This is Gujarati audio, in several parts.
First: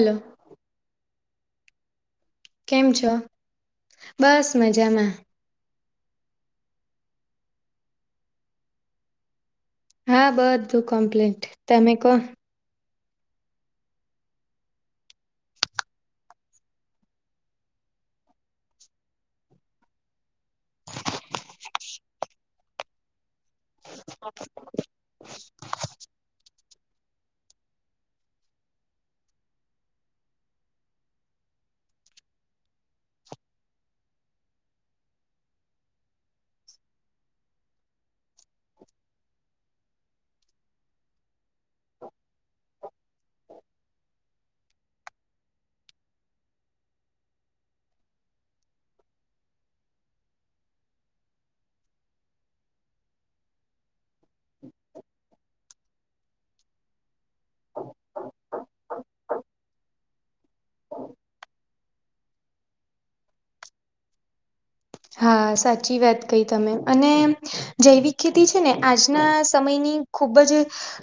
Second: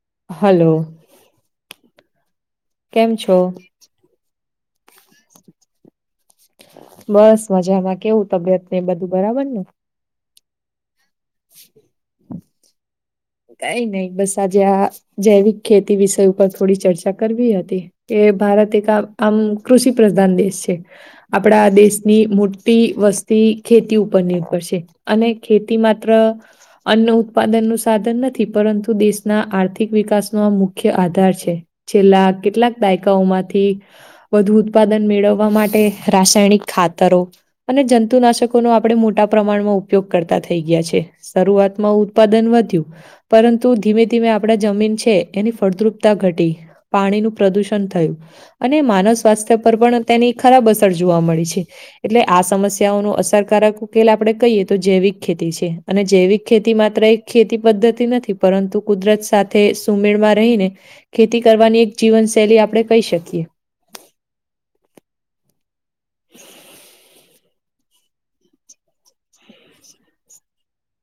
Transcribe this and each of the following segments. હલો હલો કેમ છો, બસ મજામાં બસ મજામાં કેવું, તબિયત ને એ બધું બરાબર ને. હા બધું કમ્પ્લેટ, તમે કો? કાઈ નઈ બસ આજે આ જૈવિક ખેતી વિષય ઉપર થોડી ચર્ચા કરવી હતી. કે ભારત એક આ આમ કૃષિ પ્રધાન દેશ છે. આપડા દેશની મોટી વસ્તી ખેતી ઉપર નિર્ભર છે અને ખેતી માત્ર અન્ન ઉત્પાદન નુ સાધન નથી પરંતુ દેશના આર્થિક વિકાસનો આ મુખ્ય આધાર છે. છેલ્લા કેટલાક દાયકાઓમાંથી વધુ ઉત્પાદન મેળવવા માટે રાસાયણિક ખાતરો અને જંતુનાશકોનો આપડે મોટા પ્રમાણમાં ઉપયોગ કરતા થઈ ગ્યા છે. શરૂઆત માં ઉત્પાદન વધ્યું પરંતુ ધીમે ધીમે આપડા જમીન છે એની ફળદ્રુપતા ઘટી પાણી નું પ્રદુષણ થયું. અને માનવ સ્વાસ્થ્ય પર પણ તેની ખરાબ અસર જોવા મળે છે. એટલે આ સમસ્યાઓ નો અસરકારક ઉકેલ આપડે કહીએ તો જૈવિક ખેતી છે. અને જૈવિક ખેતી માત્ર એક ખેતી પદ્ધતિ નથી પરંતુ કુદરત સાથે સુમેળ માં રહી ને ખેતી કરવાની એક જીવનશૈલી આપડે કહી શકીએ. હા સાચી વાત કઈ તમે અને જૈવિક ખેતી છે ને આજના સમયની ખૂબ જ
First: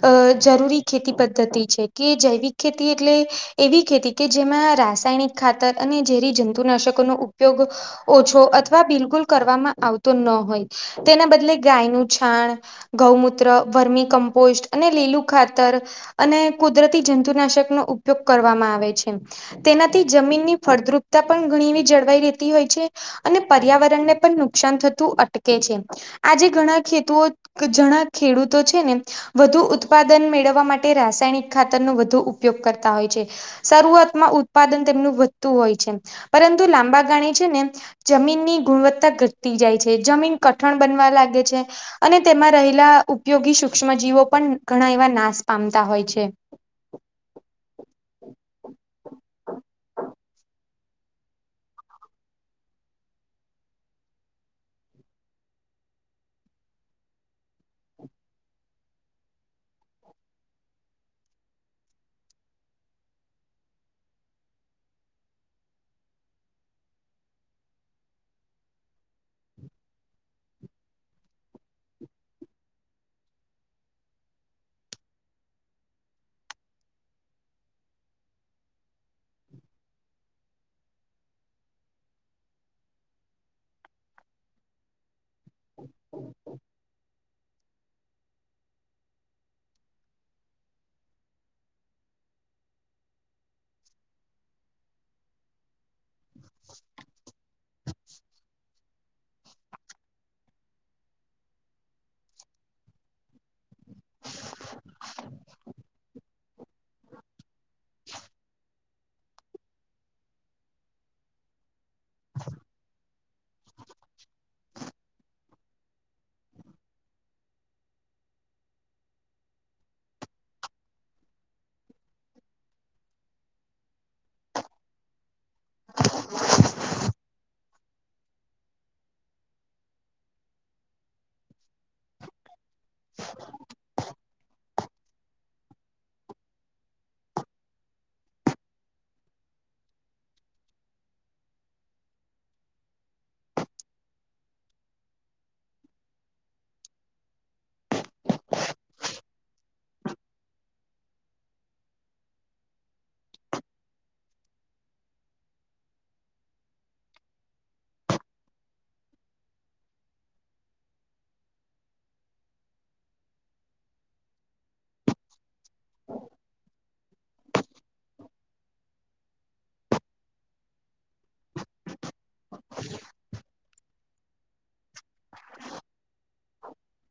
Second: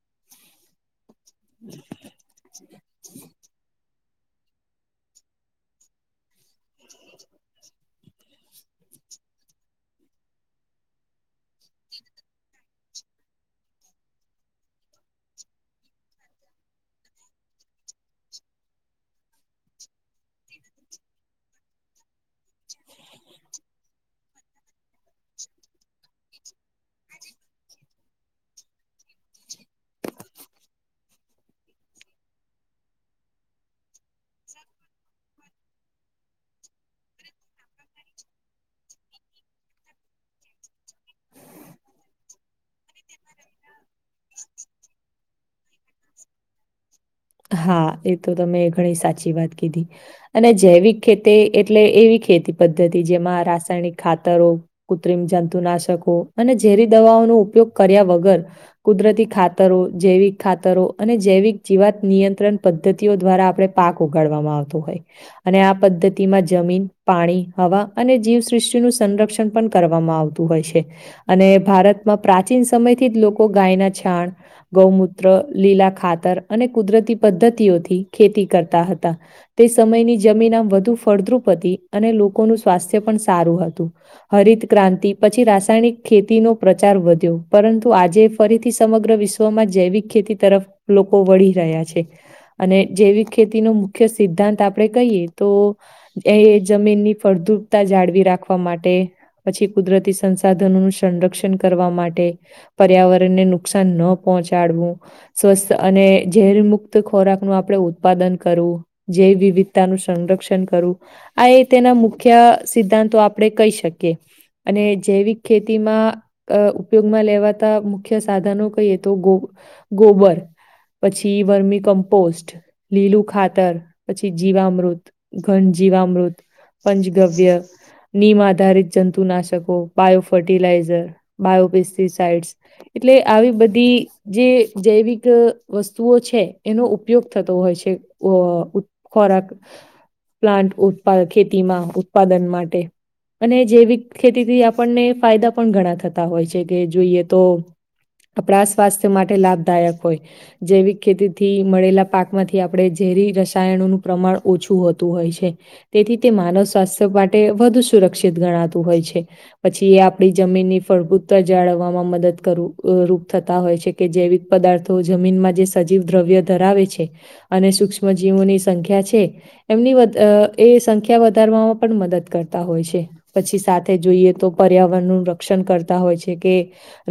અ જરૂરી ખેતી પધ્ [unintelligible] છે કે જૈવિક ખેતી એટલે એવી ખેતી કે જેમાં રાસાયણિક ખાતર અને ઝેરી જંતુનાશકોનો ઉ ઉપયોગ ઓછો અથવા કરવામાં આવતો ન હોય તેના બદલે ગાય નુ છાણ ગૌમુત્ર વર્મી કમ્પોસ્ટ અને લીલું ખાતર અને કુદરતી જંતુનાશક નો ઉપયોગ કરવામાં આવે છે. તેનાથી જમીનની ફળદ્રુપતા પણ ઘણી એવી જળવાઈ રહેતી હોય છે અને પર્યાવરણ ને પણ નુકસાન થતું અટકે છે. આજે ઘણા [unintelligible] જણા ખેડૂતો છે ને વધુ ઉત્પાદન મેળવવા માટે રાસાયણિક ખાતર નો વધુ ઉપયોગ કરતા હોય છે. શરૂઆત માં ઉત્પાદન તેમનું વધતું હોય છે. પરંતુ લાંબા ગાણે છે. ને જમીનની ગુણવત્તા ઘટતી જાય છે. જમીન કઠણ બનવા લાગે છે. અને તેમાં રહેલા ઉપયોગી સૂક્ષ્મજીવો પણ ઘણા એવા નાશ પામતા હોય છે. હા એ તો તમે ઘણી સાચી વાત કીધી. અને જૈવિક ખેતી એટલે એવી ખેતી પદ્ધતિ જેમાં રાસાયણિક ખાતરો કૃત્રિમ જંતુનાશકો અને ઝેરી દવાઓનો ઉપયોગ કર્યા વગર કુદરતી ખાતરો જૈવિક ખાતરો અને જૈવિક જીવાત નિયંત્રણ પદ્ધતિઓ દ્વારા આપણે પાક ઉગાડવામાં આવતો હોય. અને આ પદ્ધતિમાં જમીન પાણી હવા અને જીવસૃષ્ટિનું સંરક્ષણ પણ કરવામાં આવ હોય છે અને ભારતમાં પ્રાચીન સમયથી જ લોકો ગાયના છાણ ગૌમૂત્ર લીલા ખાતર અને કુદરતી પદ્ધતિઓથી ખેતી કરતા હતા. તે સમયની જમીન આમ વધુ ફળદ્રુપ હતી અને લોકોનું સ્વાસ્થ્ય પણ સારું હતું. હરિત ક્રાંતિ પછી રાસાયણિક ખેતીનો પ્રચાર વધ્યો પરંતુ આજે ફરીથી સમગ્ર વિશ્વમાં જૈવિક ખેતી તરફ લોકો વળી રહ્યા છે. અને જૈવિક ખેતીનો મુખ્ય સિદ્ધાંત આપણે કહીએ તો એ જમીનની ફળદુપતા જાળવી રાખવા માટે પછી કુદરતી સંસાધનોનું સંરક્ષણ કરવા માટે પર્યાવરણને નુકસાન ન પહોંચાડવું સ્વસ્થ અને ઝેર મુક્ત ખોરાક નું આપણે ઉત્પાદન કરવું જૈવ વિવિધતાનું સંરક્ષણ કરવું આ એ તેના મુખ્ય સિદ્ધાંતો આપણે કહી શકીએ. અને જૈવિક ખેતીમાં અ ઉપયોગમાં લેવાતા મુખ્ય સાધનો કહીએ તો ગો- ગોબર પછી વર્મી કમ્પોસ્ટ લીલું ખાતર પછી જીવામૃત ઘન જીવામૃત પંચગવ્ય નિયમ આધારિત જંતુનાશકો બાયો ફર્ટિલાઈઝર બાયોપેસ્ટિસઇડ્સ એટલે આવી બધી જે જૈવિક વસ્તુઓ છે એનો ઉપયોગ થતો હોય છે. અ ખોરાક પ્લાન્ટ ઉત્પા ખેતીમાં ઉત્પાદન માટે અને જૈવિક ખેતીથી આપણને ફાયદા પણ ઘણા થતા હોય છે કે જોઈએ તો.. આપણા સ્વાસ્થ્ય માટે લાભદાયક હોય જૈવિક ખેતીથી મળેલા પાકમાંથી આપણે ઝેરી રસાયણોનું પ્રમાણ ઓછું હોતું હોય છે. તેથી તે માનવ સ્વાસ્થ્ય માટે વધુ સુરક્ષિત ગણાતું હોય છે. પછી એ આપણી જમીનની ફળદ્રુપતા જાળવવામાં મદદ [unintelligible] રૂપ થતા હોય છે. કે જૈવિક પદાર્થો જમીનમાં જે સજીવ દ્રવ્ય ધરાવે છે. અને સૂક્ષ્મજીવોની સંખ્યા છે. એમની એ સંખ્યા વધારવામાં પણ મદદ કરતા હોય છે પછી સાથે જોઈએ તો પર્યાવરણનું રક્ષણ કરતા હોય છે કે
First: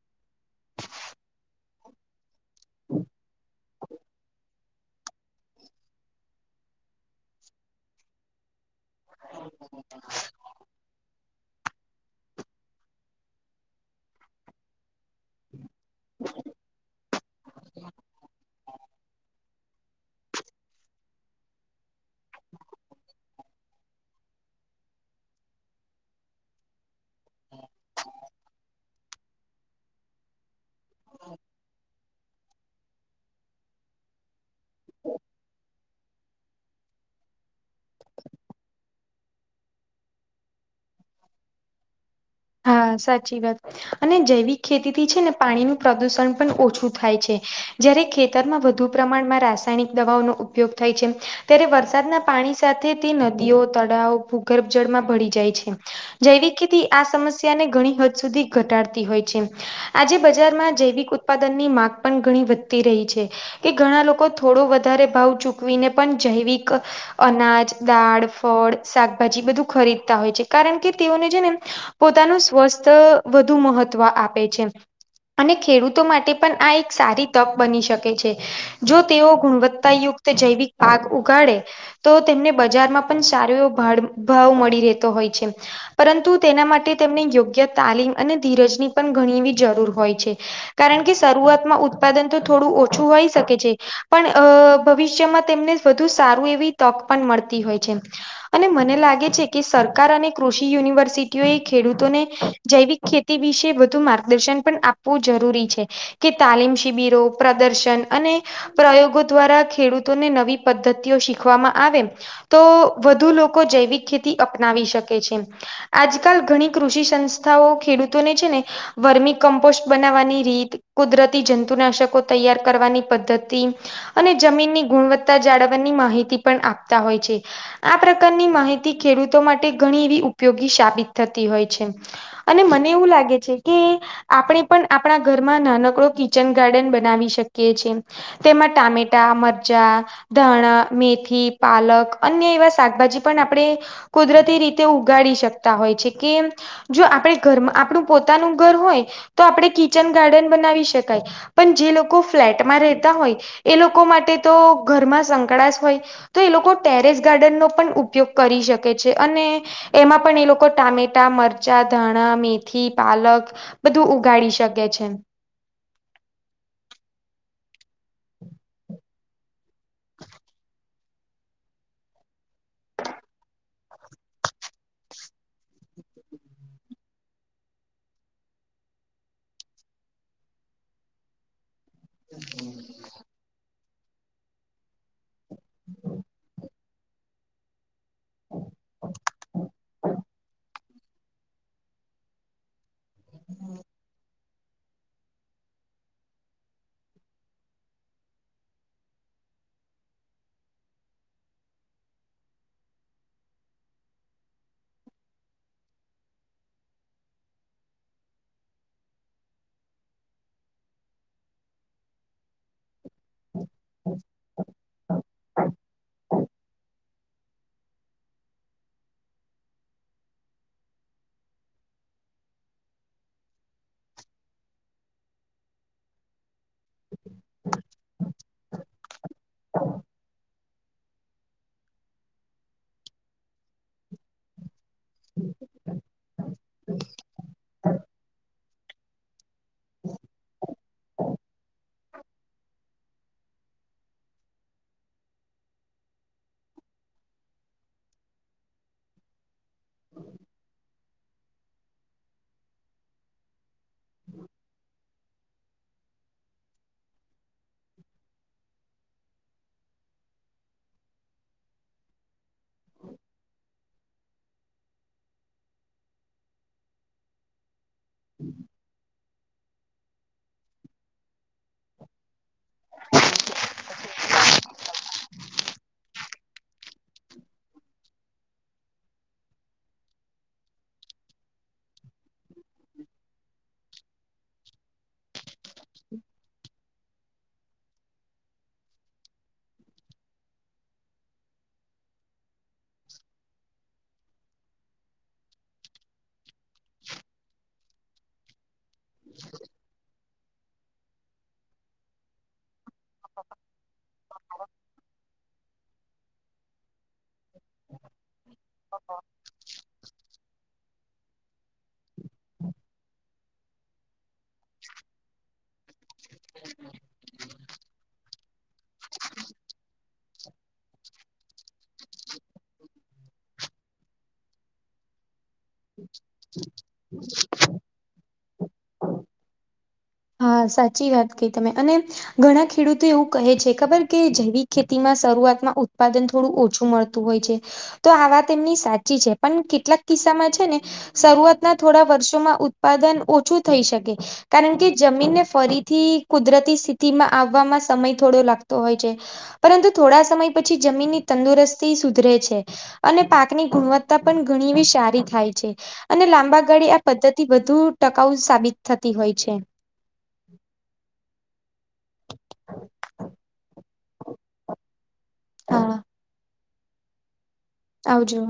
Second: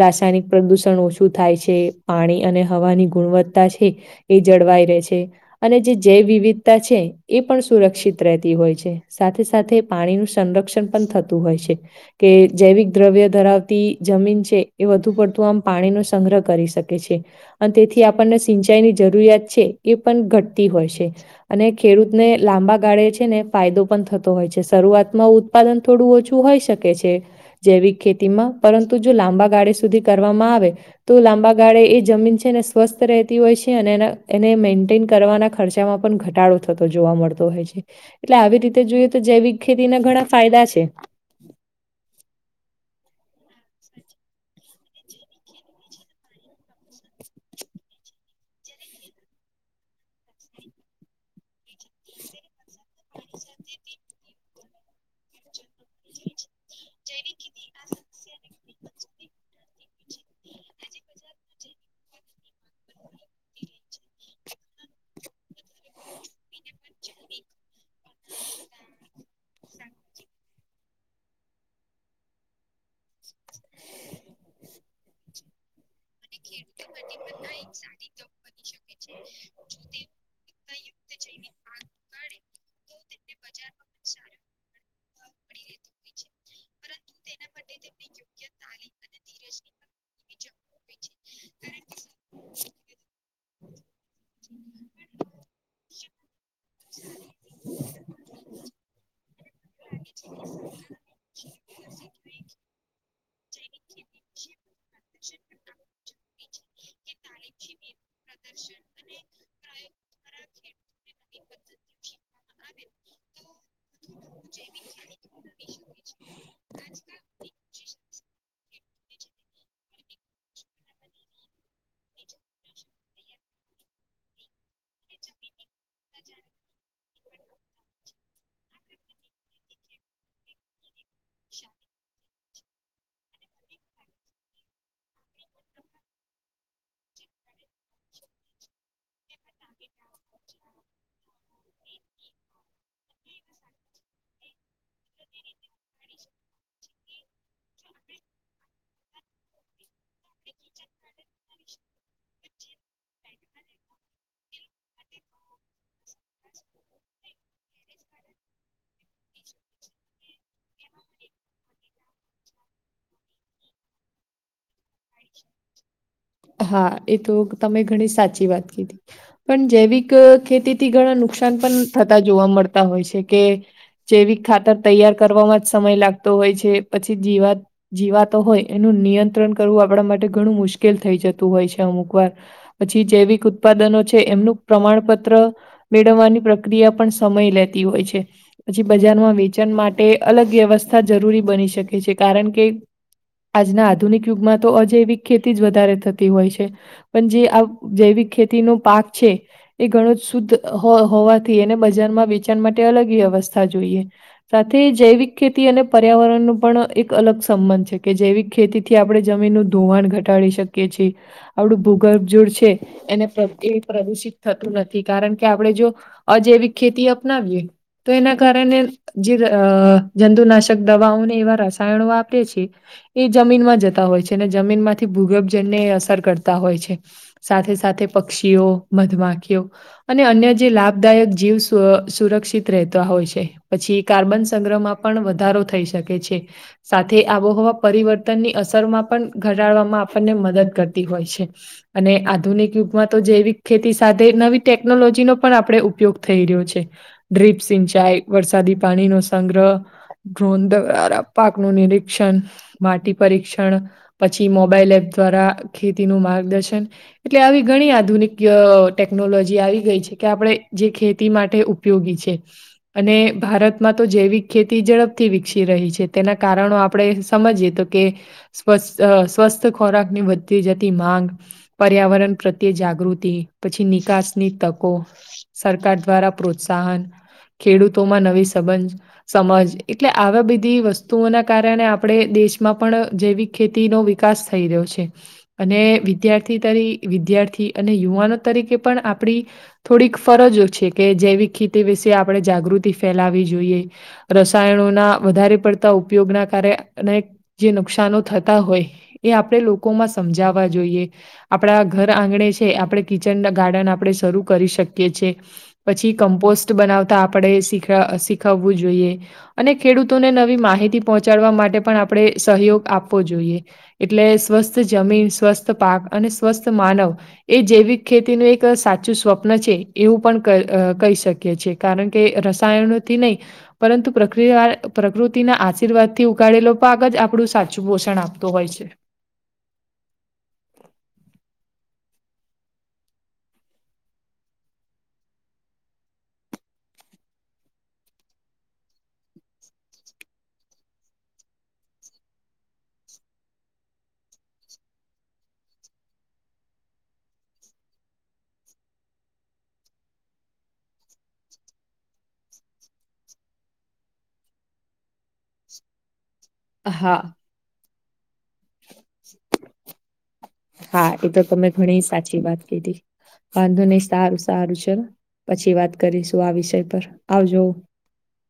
રાસાયણિક પ્રદુષણ ઓછું થાય છે પાણી અને હવાની ગુણવત્તા છે એ જળવાઈ રે છે. અને જે જૈવ વિવિધતા છે એ પણ સુરક્ષિત રહેતી હોય છે. સાથે-સાથે પાણીનું સંરક્ષણ પણ થતું હોય છે. કે જૈવિક દ્રવ્ય ધરાવતી જમીન છે એ વધુ પડતું આમ પાણીનો સંગ્રહ કરી શકે છે. અન તેથી આપણને સિંચાઈની જરૂરિયાત છે એ પણ ઘટતી હોય છે. અને ખેડૂતને લાંબા ગાળે છે ને ફાયદો પણ થતો હોય છે શરૂઆતમાં ઉત્પાદન થોડું ઓછું હોઈ શકે છે. જૈવિક ખેતીમાં પરંતુ જો લાંબા ગાળે સુધી કરવામાં આવે તો લાંબા ગાળે એ જમીન છે ને સ્વસ્થ રહેતી હોય છે અને એ એને મેન્ટેન કરવાના ખર્ચ તેમાં પણ ઘટાડો થતો જોવા મળતો હોય છે. એટલે આવી રીતે જોઈએ તો જૈવિક ખેતીના ઘણા ફાયદા છે. હા સાચી વાત અને જૈવિક ખેતીથી છે ને પાણીનું પ્રદુષણ પણ ઓછું થાય છે. જ્યારે ખેતરમાં વધુ પ્રમાણમાં રાસાયણિક દવાઓનો ઉપયોગ થાય છે. ત્યારે વરસાદના પાણી સાથે તે નદીઓ તળાવ ભૂગર્ભ જળમાં ભળી જાય છે. જૈવિક ખેતી આ સમસ્યાને ઘણી હદ સુધી ઘટાડતી હોય છે. આજે બજારમાં જૈવિક ઉત્પાદન ની માંગ પણ ઘણી વધતી રહી છે. કે ઘણા લોકો થોડો વધારે ભાવ ચૂકવીને પણ જૈવિક અનાજ દાળ ફળ શાકભાજી બધું ખરીદતા હોય છે કારણ કે તેઓને જે ને પોતાનું સ્વસ્થ વધુ મહત્વ આપે છે. અને ખેડૂતો માટે પણ આ એક સારી તક બની શકે છે જો તેઓ ગુણવત્તાયુક્ત જૈવિક પાક ઉગાડે તો તેમને બજારમાં પણ સારો એવો ભાવ મળી રહેતો હોય છે. પરંતુ તેના માટે તેમને યોગ્ય તાલીમ અને ધીરજની પણ ઘણી એવી જરૂર હોય છે. કારણ કે શરૂઆતમાં ઉત્પાદન તો થોડું ઓછું હોય શકે છે. પણ અ ભવિષ્યમાં તેમને વધુ સારું એવી તક મળતી હોય છે. અને મને લાગે છે કે સરકાર અને કૃષિ યુનિવર્સિટીઓ એક ખેડૂતોને જૈવિક ખેતી વિશે વધુ માર્ગદર્શન પણ આપવું જરૂરી છે. કે તાલીમ શિબિરો પ્રદર્શન અને પ્રયોગો દ્વારા ખેડૂતોને નવી પદ્ધતિઓ શીખવામાં આવે તો વધુ લોકો જૈવિક ખેતી અપનાવી શકે છે આજ કાલ ઘણી કૃષિ સંસ્થાઓ ખેડૂતોને છે ને વર્મી કમ્પોસ્ટ બનાવવાની રીત કુદરતી જંતુનાશકો તૈયાર કરવાની પદ્ધતિ અને જમીનની ગુણવત્તા જાળવવાની માહિતી પણ આપતા હોય છે. આ પ્રકારની માહિતી ખેડૂતો માટે ઘણી એવી ઉપયોગી સાબિત થતી હોય છે. અને મને એવું લાગે છે કે આપણે પણ આપણા ઘરમાં નાનકડો કિચન ગાર્ડન બનાવી શકીએ છે. તેમાં ટામેટા મરચાં ધાણા મેથી પાલક અન્ય એવા શાકભાજી પણ આપણેે કુદરતી રીતે ઉગાડી શકતા હોય છે. કે જો આપણે ઘર આપણું પોતાનું ઘર હોય તો આપણે કિચન ગાર્ડન બનાવી શકાય પણ જે લોકો ફ્લેટમાં રેતા હોય એ લોકો માટે તો ઘરમાં સંકડાશ હોય તો એ લોકો ટેરેસ ગાર્ડનનો પણ ઉપયોગ કરી શકે છે અને એમાં પણ એ લોકો ટામેટ મરચા, ધાણા, મેથી, પાલક બધું ઉગાડી શકે છે. હા એ તો તમે ઘણી સાચી વાત કીધી. પણ જૈવિક ખેતીથી ઘણા નુકસાન પણ થતા જોવા મળતા હોય છે કે. જૈવિક ખાતર તૈયાર કરવામાં જ સમય લાગતો હોય છે પછી જીવાત. જીવાતો હોય એનું નિયંત્રણ કરવું આપ આપણા માટે ઘણું મુશ્કેલ થઈ જતું હોય છે અમુક વાર પછી જેૈવિક ઉત્પાદનો છે એમનું પ્રમાણપત્ર મેળવવાની પ્રક્રિયા પણ સમય લેતી હોય છે. પછી બજારમાં વેચણ માટે અલગ વ્યવસ્થ થા જરૂરી બની શકે છે કારણ કે આજના આધુનિક યુગમાં. તો અજૈવિક ખેતી જ વધારે થતી હોય છે પણ જે આ જૈવિક ખેતીનો પાક છે. એ ઘણો જ શુદ્ધ હો હોવાથી એને બજારમાં વેચાણ માટે અલગ વ્યવસ્થા જોઈએ. સાથે જૈવિક ખેતી અને પર્યાવરણ નુ પણ એક અલગ સંબંધ છે કે જૈવિક ખેતીથી આપણે. જમીનનું ધોવાણ ઘટાડી શકીએ છીએ આપડું ભૂગર્ભ જૂડ છે. એને પ્રદુ એ પ્રદુષિત થતું નથી કારણ કે આપણેે જો. અજૈવિક ખેતી અપનાવીએ તો એના કારણે. જે અ જંતુનાશક દવાઓને એવા રસાયણો વાપરે છે એ જમીનમાં જત તા હોય છે અને જમીનમાંથી ભૂગર્ભ જનને અસર કરતા હોય છે. સાથે સાથે પક્ષીઓ, મધમાખીઓ અને અન્ય જે લાભદાયક જીવ સુ સુરક્ષિત રહેતા હોય છે પછી કાર્બન સંગ્રહમાં. પણ વધારો થઈ શકે છે સાથે આબોહવા પરિવર્તનની. અસરમાં પણ ઘટાડવામાં આપણને મદદ કરતી હોય છે. અને આધુનિક યુગમાં તો જૈવિક ખેતી સાથે નવી ટેકનોલોજીનો પણ આપણે ઉપયોગ થઈ રહ્યો છે. ડ્રીપ સિંચાઈ વરસાદી પાણીનો સંગ્રહ. ડ્રોન દ્વારા પાક નું નિરીક્ષણ, માટી પરીક્ષણ. પછી મોબાઈલ એપ દ્વારા ખેતીનું માર્ગદર્શન. એટલે આવી ઘણી આધુનિક અ ટેકનોલોજી આવી ગઈ છે કે આપણે જે ખેતી માટે ઉપ ઉપયોગી છે. અને ભારતમાં તો જૈવિક ખેતી ઝડપથી વિકસી રહી છે તેના કારણો આપણે સમજીએ તો. કે સ્વસ્ સ્વસ્થ ખોરાક ની વધતી જતી માંગ. પર્યાવરણ પ્રત્યે જાગૃતિ પછી નિકાસની તકો. સરકાર દ્વારા પ્રોત્સાહન, ખેડૂતોમાં નવી સંબંધ. સમજ એટલે આવા બધી વસ્તુઓના કારણે આપણે દેશ. માં પણ જૈવિક ખેતીનો વિકાસ થઈ રહ્યો છે. અને વિદ્યાર્થી તરી વિદ્યાર્થી અને યુવાનો તરીકે પણ આપણી. થોડીક ફરજો છે કે જૈવિક ખેતી વિશે આપણે જાગૃતિ ફેલાવી જોઈએ. રસાયણો ના વધારે પડતા ઉપયોગના કારે અને જે નુકસનો થતા હોય. એ આપણેે લોકો માં સમજાવવા જોઈએ આપણા ઘર આંગણે છે આપણે. કિચન ગાર્ડન આપણે શરૂ કરી શકીએ છીએ પછી કમ્પોસ્ટ. બનાવતા આપડે શીખવવું જોઈએ અને ખેડૂતોને નવી માહિતી. પહોંચાડવા માટે પણ આપણે સહયોગ આપવો જોઈએ. એટલે સ્વસ્થ જમીન, સ્વસ્થ પાક અને સ્વસ્થ માનવ. એ જૈવિક ખેતીનું એક સાચું સ્વપ્ન છે એવું પણ કહી શકીએ છે. કારણ કે રસાયણોથી નહીં. પરંતુ પ્રક પ્રકૃતિના આશીર્વાદ થી ઉગાળેલો પાક જ આપ આપડું સાચું પોષણ આપતું હોય છે. હા સાચી વાત કઈ તમે અને. ઘણા ખેડૂતો એવું કહે છે ખબર કે જૈવિક ખેતીમાં શરૂઆતમાં ઉત્પાદન થોડું ઓછું મળતું. હોય છે તો આ વાત એમની સાચી છે પણ કેટલાક કિસ્સામાં છે ને. શરૂઆતના થોડા વર્ષોમાં ઉત્પાદન ઓછું થઈ શકે કારણ કે. જમીનને ફરીથી કુદરતી સ્થિતિમાં આવવામાં સમય થોડો લાગતો હોય છે. પરંતુ થોડા સમય પછી જમીનની તંદુરસ્તી સુધરે છે. અને પાકની ગુણવત્તા પણ ઘણી સારી થાય છે અને લાંબા. આગળ આ હા પદ્ધતિ વધુ ટકાઉ સાબિત થતી હોય. છે હા એ તો તમે. ઘણી સાચી વાત કીધી વાંધો નહી સારું સારું છેને. પછી હા વાત કરીશું આ વિષય પર આવજ. આવજો.